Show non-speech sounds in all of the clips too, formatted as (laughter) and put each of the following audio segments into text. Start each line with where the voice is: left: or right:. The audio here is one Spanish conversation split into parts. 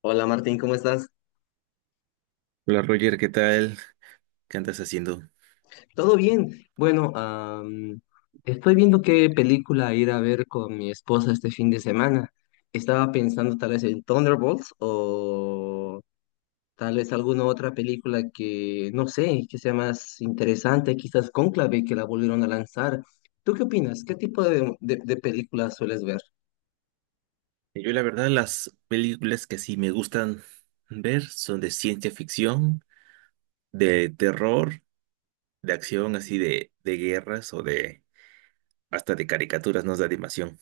left: Hola Martín, ¿cómo estás?
right: Hola Roger, ¿qué tal? ¿Qué andas haciendo?
left: ¿Todo bien? Bueno, estoy viendo qué película ir a ver con mi esposa este fin de semana. Estaba pensando tal vez en Thunderbolts o tal vez alguna otra película que, no sé, que sea más interesante, quizás Cónclave, que la volvieron a lanzar. ¿Tú qué opinas? ¿Qué tipo de películas sueles ver?
right: Yo la verdad las películas que sí me gustan ver son de ciencia ficción, de terror, de acción así de guerras o de hasta de caricaturas, no de animación.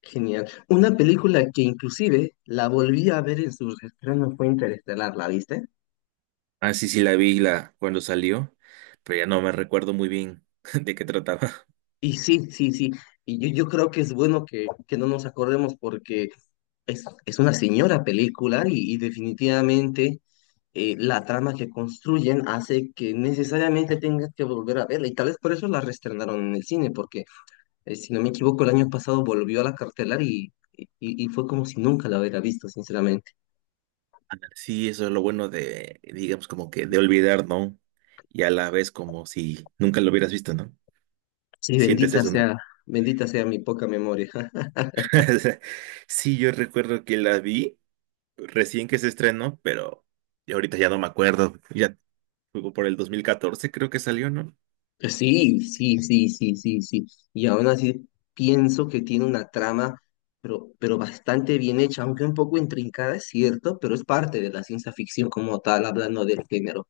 left: Genial. Una película que inclusive la volví a ver en su estreno fue Interestelar, ¿la viste?
right: Ah, sí, sí la vi cuando salió, pero ya no me recuerdo muy bien (laughs) de qué trataba.
left: Y sí, sí, sí. Y yo creo que es bueno que no nos acordemos porque es una señora película y definitivamente la trama que construyen hace que necesariamente tengas que volver a verla. Y tal vez por eso la reestrenaron en el cine, porque si no me equivoco, el año pasado volvió a la cartelar y fue como si nunca la hubiera visto, sinceramente.
right: Sí, eso es lo bueno de, digamos, como que de olvidar, ¿no? Y a la vez como si nunca lo hubieras visto, ¿no?
left: Sí,
right: Sientes eso, ¿no?
left: bendita sea mi poca memoria. (laughs)
right: (laughs) Sí, yo recuerdo que la vi recién que se estrenó, pero ya ahorita ya no me acuerdo. Ya fue por el 2014, creo que salió, ¿no?
left: Sí, sí, sí, sí, sí, sí. Y aún así pienso que tiene una trama, pero bastante bien hecha, aunque un poco intrincada, es cierto, pero es parte de la ciencia ficción como tal, hablando del género,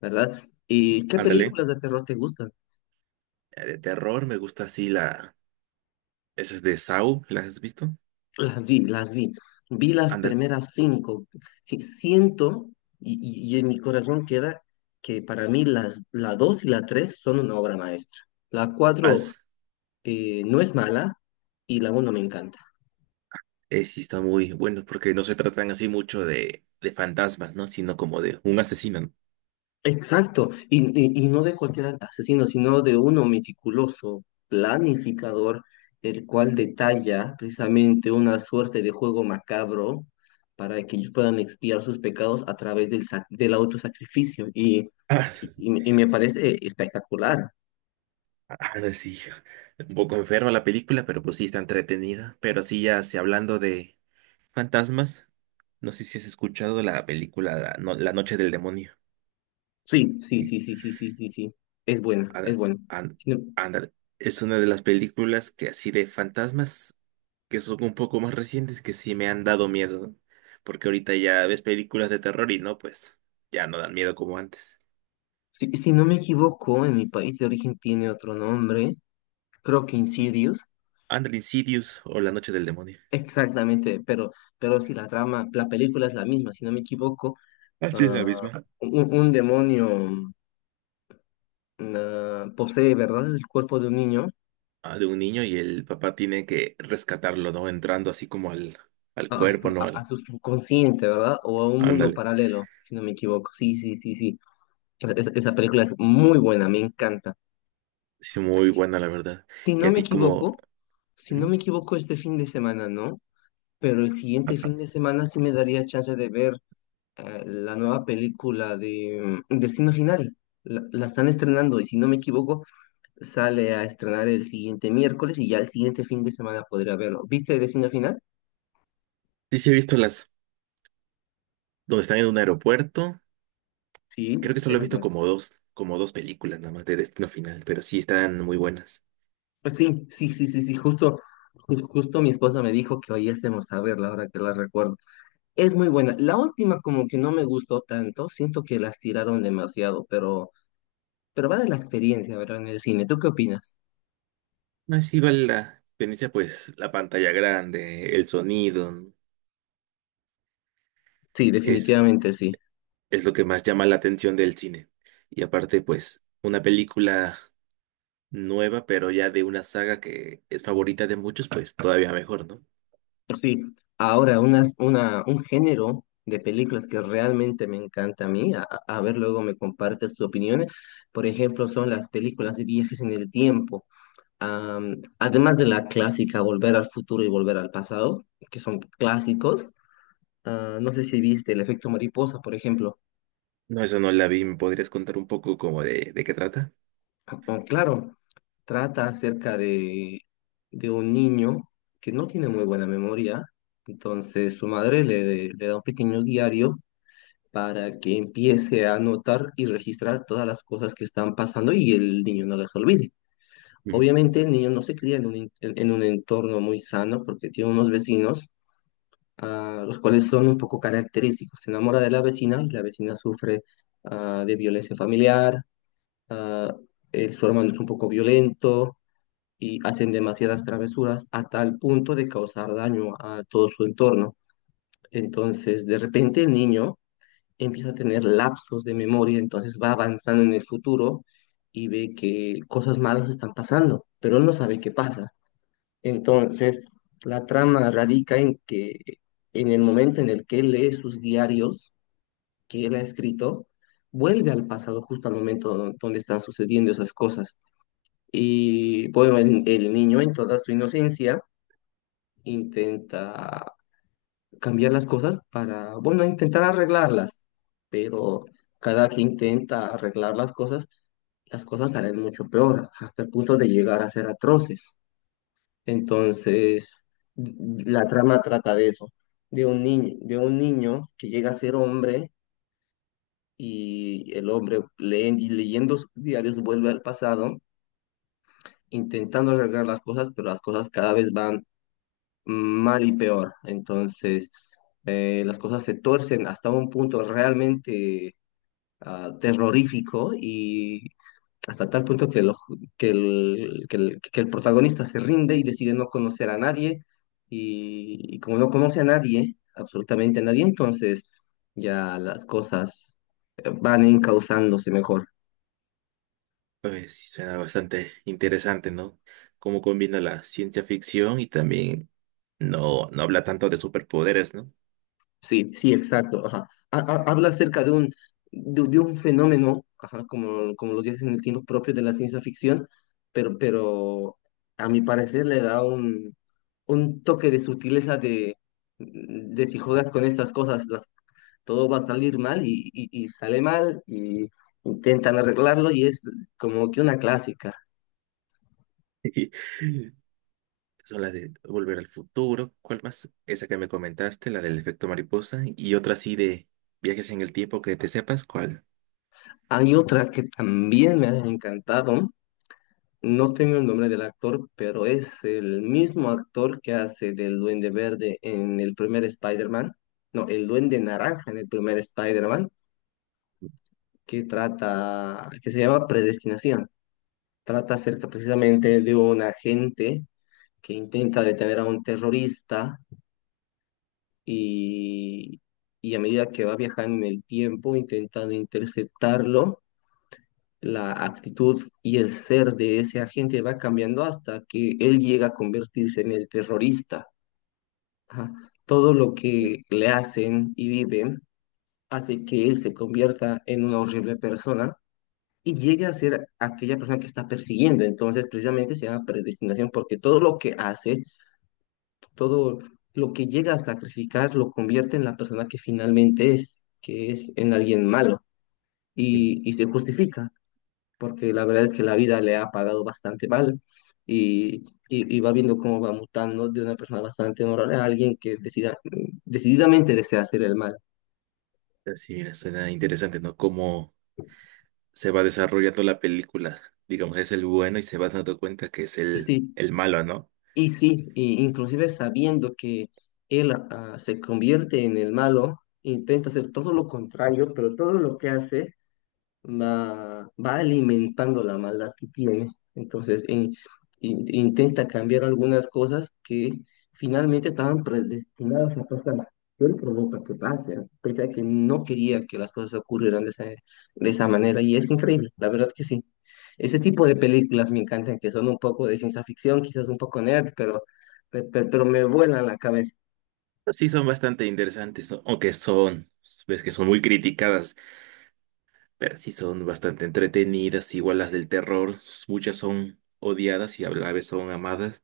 left: ¿verdad? ¿Y qué
right: Ándale.
left: películas de terror te gustan?
right: De terror, me gusta así la esas de Saw, ¿las has visto?
left: Las vi, las vi. Vi las
right: Ándale.
left: primeras cinco. Sí, siento y en mi corazón queda que para mí la dos y la tres son una obra maestra. La cuatro
right: Haz-
left: no es mala y la uno me encanta.
right: sí, está muy bueno, porque no se tratan así mucho de fantasmas, ¿no? Sino como de un asesino, ¿no?
left: Exacto, y no de cualquier asesino, sino de uno meticuloso, planificador, el cual detalla precisamente una suerte de juego macabro para que ellos puedan expiar sus pecados a través del autosacrificio. Y,
right: (laughs) Ah,
left: y,
right: s-
left: y- me parece espectacular.
right: ah, no, sí. Un poco enferma la película, pero pues sí está entretenida. Pero sí, ya sí, hablando de fantasmas, no sé si has escuchado la película La, No- La Noche del Demonio.
left: Sí, sí, sí, sí, sí, sí, sí, sí. Es buena, es
right: Ándale,
left: buena.
right: án-
left: Si no,
right: ándale. Es una de las películas que así de fantasmas que son un poco más recientes que sí me han dado miedo, ¿no? Porque ahorita ya ves películas de terror y no, pues ya no dan miedo como antes.
left: si no me equivoco, en mi país de origen tiene otro nombre, creo que Insidious.
right: Ándale, Insidious o La Noche del Demonio.
left: Exactamente, pero si la trama, la película es la misma, si no me equivoco,
right: Así es la
left: ah,
right: misma.
left: un demonio posee, ¿verdad?, el cuerpo de un niño.
right: Ah, de un niño y el papá tiene que rescatarlo, ¿no? Entrando así como al, al
left: a, a su,
right: cuerpo, ¿no?
left: a- a
right: Al,
left: su subconsciente, ¿verdad?, o a un mundo
right: ándale.
left: paralelo, si no me equivoco. Sí, sí, sí, sí. Esa película es muy buena, me encanta.
right: Sí, muy
left: Si
right: buena, la verdad.
left: si
right: Y
left: no
right: a
left: me
right: ti como...
left: equivoco, si
right: ¿Mm?
left: no me equivoco, este fin de semana, ¿no? Pero el siguiente fin de semana sí me daría chance de ver la nueva película de Destino Final. La están estrenando y si no me equivoco, sale a estrenar el siguiente miércoles y ya el siguiente fin de semana podría verlo. ¿Viste Destino Final?
right: Sí, sí he visto las... donde están en un aeropuerto. Creo que
left: Sí,
right: solo he
left: esa es
right: visto
left: buena.
right: como dos películas nada más de Destino Final, pero sí están muy buenas.
left: Pues sí, sí, sí, sí, sí, justo mi esposa me dijo que hoy estemos a verla ahora que la recuerdo. Es muy buena. La última como que no me gustó tanto, siento que las tiraron demasiado, pero vale la experiencia, ¿verdad? En el cine. ¿Tú qué opinas?
right: No, sí vale la experiencia, pues la pantalla grande, el sonido,
left: Sí,
right: es,
left: definitivamente sí.
right: es lo que más llama la atención del cine. Y aparte, pues, una película nueva, pero ya de una saga que es favorita de muchos, pues todavía mejor, ¿no?
left: Sí, ahora un género de películas que realmente me encanta a mí, a ver luego me compartes tu opinión, por ejemplo, son las películas de viajes en el tiempo. Además de la clásica Volver al futuro y Volver al pasado, que son clásicos, no sé si viste El efecto mariposa, por ejemplo.
right: No, eso no la vi. ¿Me podrías contar un poco como de qué trata?
left: O, claro, trata acerca de un niño que no tiene muy buena memoria, entonces su madre le da un pequeño diario para que empiece a anotar y registrar todas las cosas que están pasando y el niño no las olvide. Obviamente el niño no se cría en un entorno muy sano porque tiene unos vecinos los cuales son un poco característicos. Se enamora de la vecina y la vecina sufre de violencia familiar. Ah, el- su hermano es un poco violento y hacen demasiadas travesuras a tal punto de causar daño a todo su entorno. Entonces, de repente el niño empieza a tener lapsos de memoria, entonces va avanzando en el futuro y ve que cosas malas están pasando, pero él no sabe qué pasa. Entonces, la trama radica en que en el momento en el que él lee sus diarios que él ha escrito, vuelve al pasado justo al momento donde están sucediendo esas cosas. Y bueno, el niño en toda su inocencia intenta cambiar las cosas para, bueno, intentar arreglarlas, pero cada que intenta arreglar las cosas salen mucho peor, hasta el punto de llegar a ser atroces. Entonces, la trama trata de eso, de un niño que llega a ser hombre y el hombre leyendo sus diarios vuelve al pasado, intentando arreglar las cosas, pero las cosas cada vez van mal y peor. Entonces, las cosas se torcen hasta un punto realmente terrorífico y hasta tal punto que, lo- que el, que el- que el protagonista se rinde y decide no conocer a nadie. Y como no conoce a nadie, absolutamente a nadie, entonces ya las cosas van encauzándose mejor.
right: Oye, sí, suena bastante interesante, ¿no? Cómo combina la ciencia ficción y también no, no habla tanto de superpoderes, ¿no?
left: Sí, sí, exacto. Ajá. Habla acerca de un fenómeno, ajá, como los viajes en el tiempo propio de la ciencia ficción, pero a mi parecer le da un toque de sutileza de si juegas con estas cosas, todo va a salir mal y sale mal y intentan arreglarlo y es como que una clásica.
right: (laughs) Son las de Volver al Futuro, ¿cuál más? Esa que me comentaste, la del efecto mariposa y otra así de viajes en el tiempo que te sepas, ¿cuál?
left: Hay otra que también me ha encantado. No tengo el nombre del actor, pero es el mismo actor que hace del Duende Verde en el primer Spider-Man. No, el Duende Naranja en el primer Spider-Man, que se llama Predestinación. Trata acerca precisamente de un agente que intenta detener a un terrorista y, y a medida que va viajando en el tiempo, intentando interceptarlo, la actitud y el ser de ese agente va cambiando hasta que él llega a convertirse en el terrorista. Ajá. Todo lo que le hacen y viven hace que él se convierta en una horrible persona y llegue a ser aquella persona que está persiguiendo. Entonces, precisamente se llama predestinación porque todo lo que hace, todo lo que llega a sacrificar, lo convierte en la persona que finalmente es, que es en alguien malo
right: Mm.
left: y se justifica, porque la verdad es que la vida le ha pagado bastante mal y, y va viendo cómo va mutando de una persona bastante honorable a alguien que decididamente desea hacer el mal.
right: Así, mira, suena interesante, ¿no? Cómo se va desarrollando la película. Digamos, es el bueno y se va dando cuenta que es el,
left: Sí,
right: el malo, ¿no?
left: y sí, y inclusive sabiendo que él se convierte en el malo, intenta hacer todo lo contrario, pero todo lo que hace va alimentando la maldad que tiene. Entonces, intenta cambiar algunas cosas que finalmente estaban predestinadas a pasar. Él provoca que pase, pese a que no quería que las cosas ocurrieran de esa manera. Y es increíble, la verdad que sí. Ese tipo de películas me encantan, que son un poco de ciencia ficción, quizás un poco nerd, pero, me vuelan la cabeza.
right: Pues sí, son bastante interesantes, ¿no? Aunque son, ves que son muy criticadas, pero sí son bastante entretenidas, igual las del terror, muchas son odiadas y a la vez son amadas,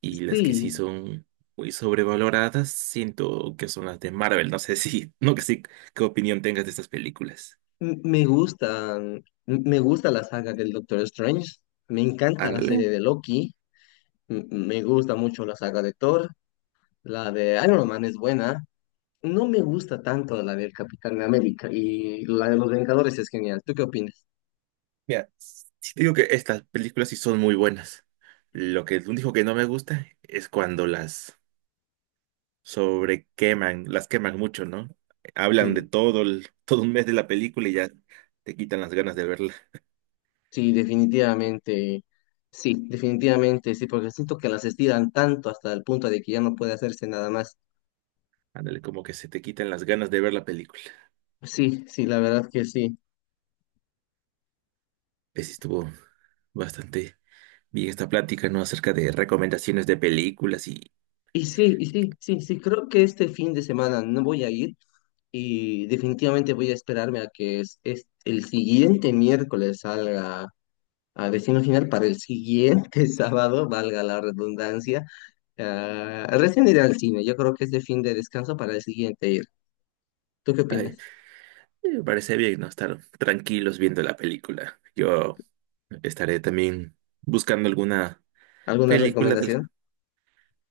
right: y las que sí
left: Sí,
right: son muy sobrevaloradas, siento que son las de Marvel, no sé (laughs) si, no que sí, qué opinión tengas de estas películas.
left: M- Me gusta, me gusta la saga del Doctor Strange, me encanta la
right: Ándale.
left: serie de Loki, me gusta mucho la saga de Thor, la de Iron Man es buena, no me gusta tanto la del Capitán América y la de los Vengadores es genial. ¿Tú qué opinas?
right: Mira, sí te digo que estas películas sí son muy buenas. Lo que lo dijo que no me gusta es cuando las sobrequeman, las queman mucho, ¿no? Hablan de
left: Sí,
right: todo todo un mes de la película y ya te quitan las ganas de verla.
left: sí, definitivamente, sí, definitivamente, sí, porque siento que las estiran tanto hasta el punto de que ya no puede hacerse nada más.
right: Ándale, como que se te quitan las ganas de ver la película.
left: Sí, sí, la verdad que sí.
right: Pues sí estuvo bastante bien esta plática, ¿no? Acerca de recomendaciones de películas y...
left: Y sí, y sí, sí, sí, creo que este fin de semana no voy a ir. Y definitivamente voy a esperarme a que el siguiente miércoles salga a Destino Final para el siguiente (laughs) sábado, valga la redundancia. Ah, recién iré al cine, yo creo que es de fin de descanso para el siguiente ir. ¿Tú qué
right: ay,
left: opinas?
right: Me parece bien, ¿no? Estar tranquilos viendo la película. Yo estaré también buscando alguna
left: ¿Alguna
right: película de
left: recomendación?
right: la-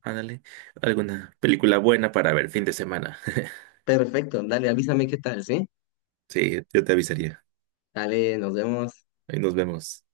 right: ándale, alguna película buena para ver fin de semana. (laughs)
left: Perfecto, dale, avísame qué tal, ¿sí?
right: Sí, yo te avisaría.
left: Dale, nos vemos.
right: Ahí nos vemos.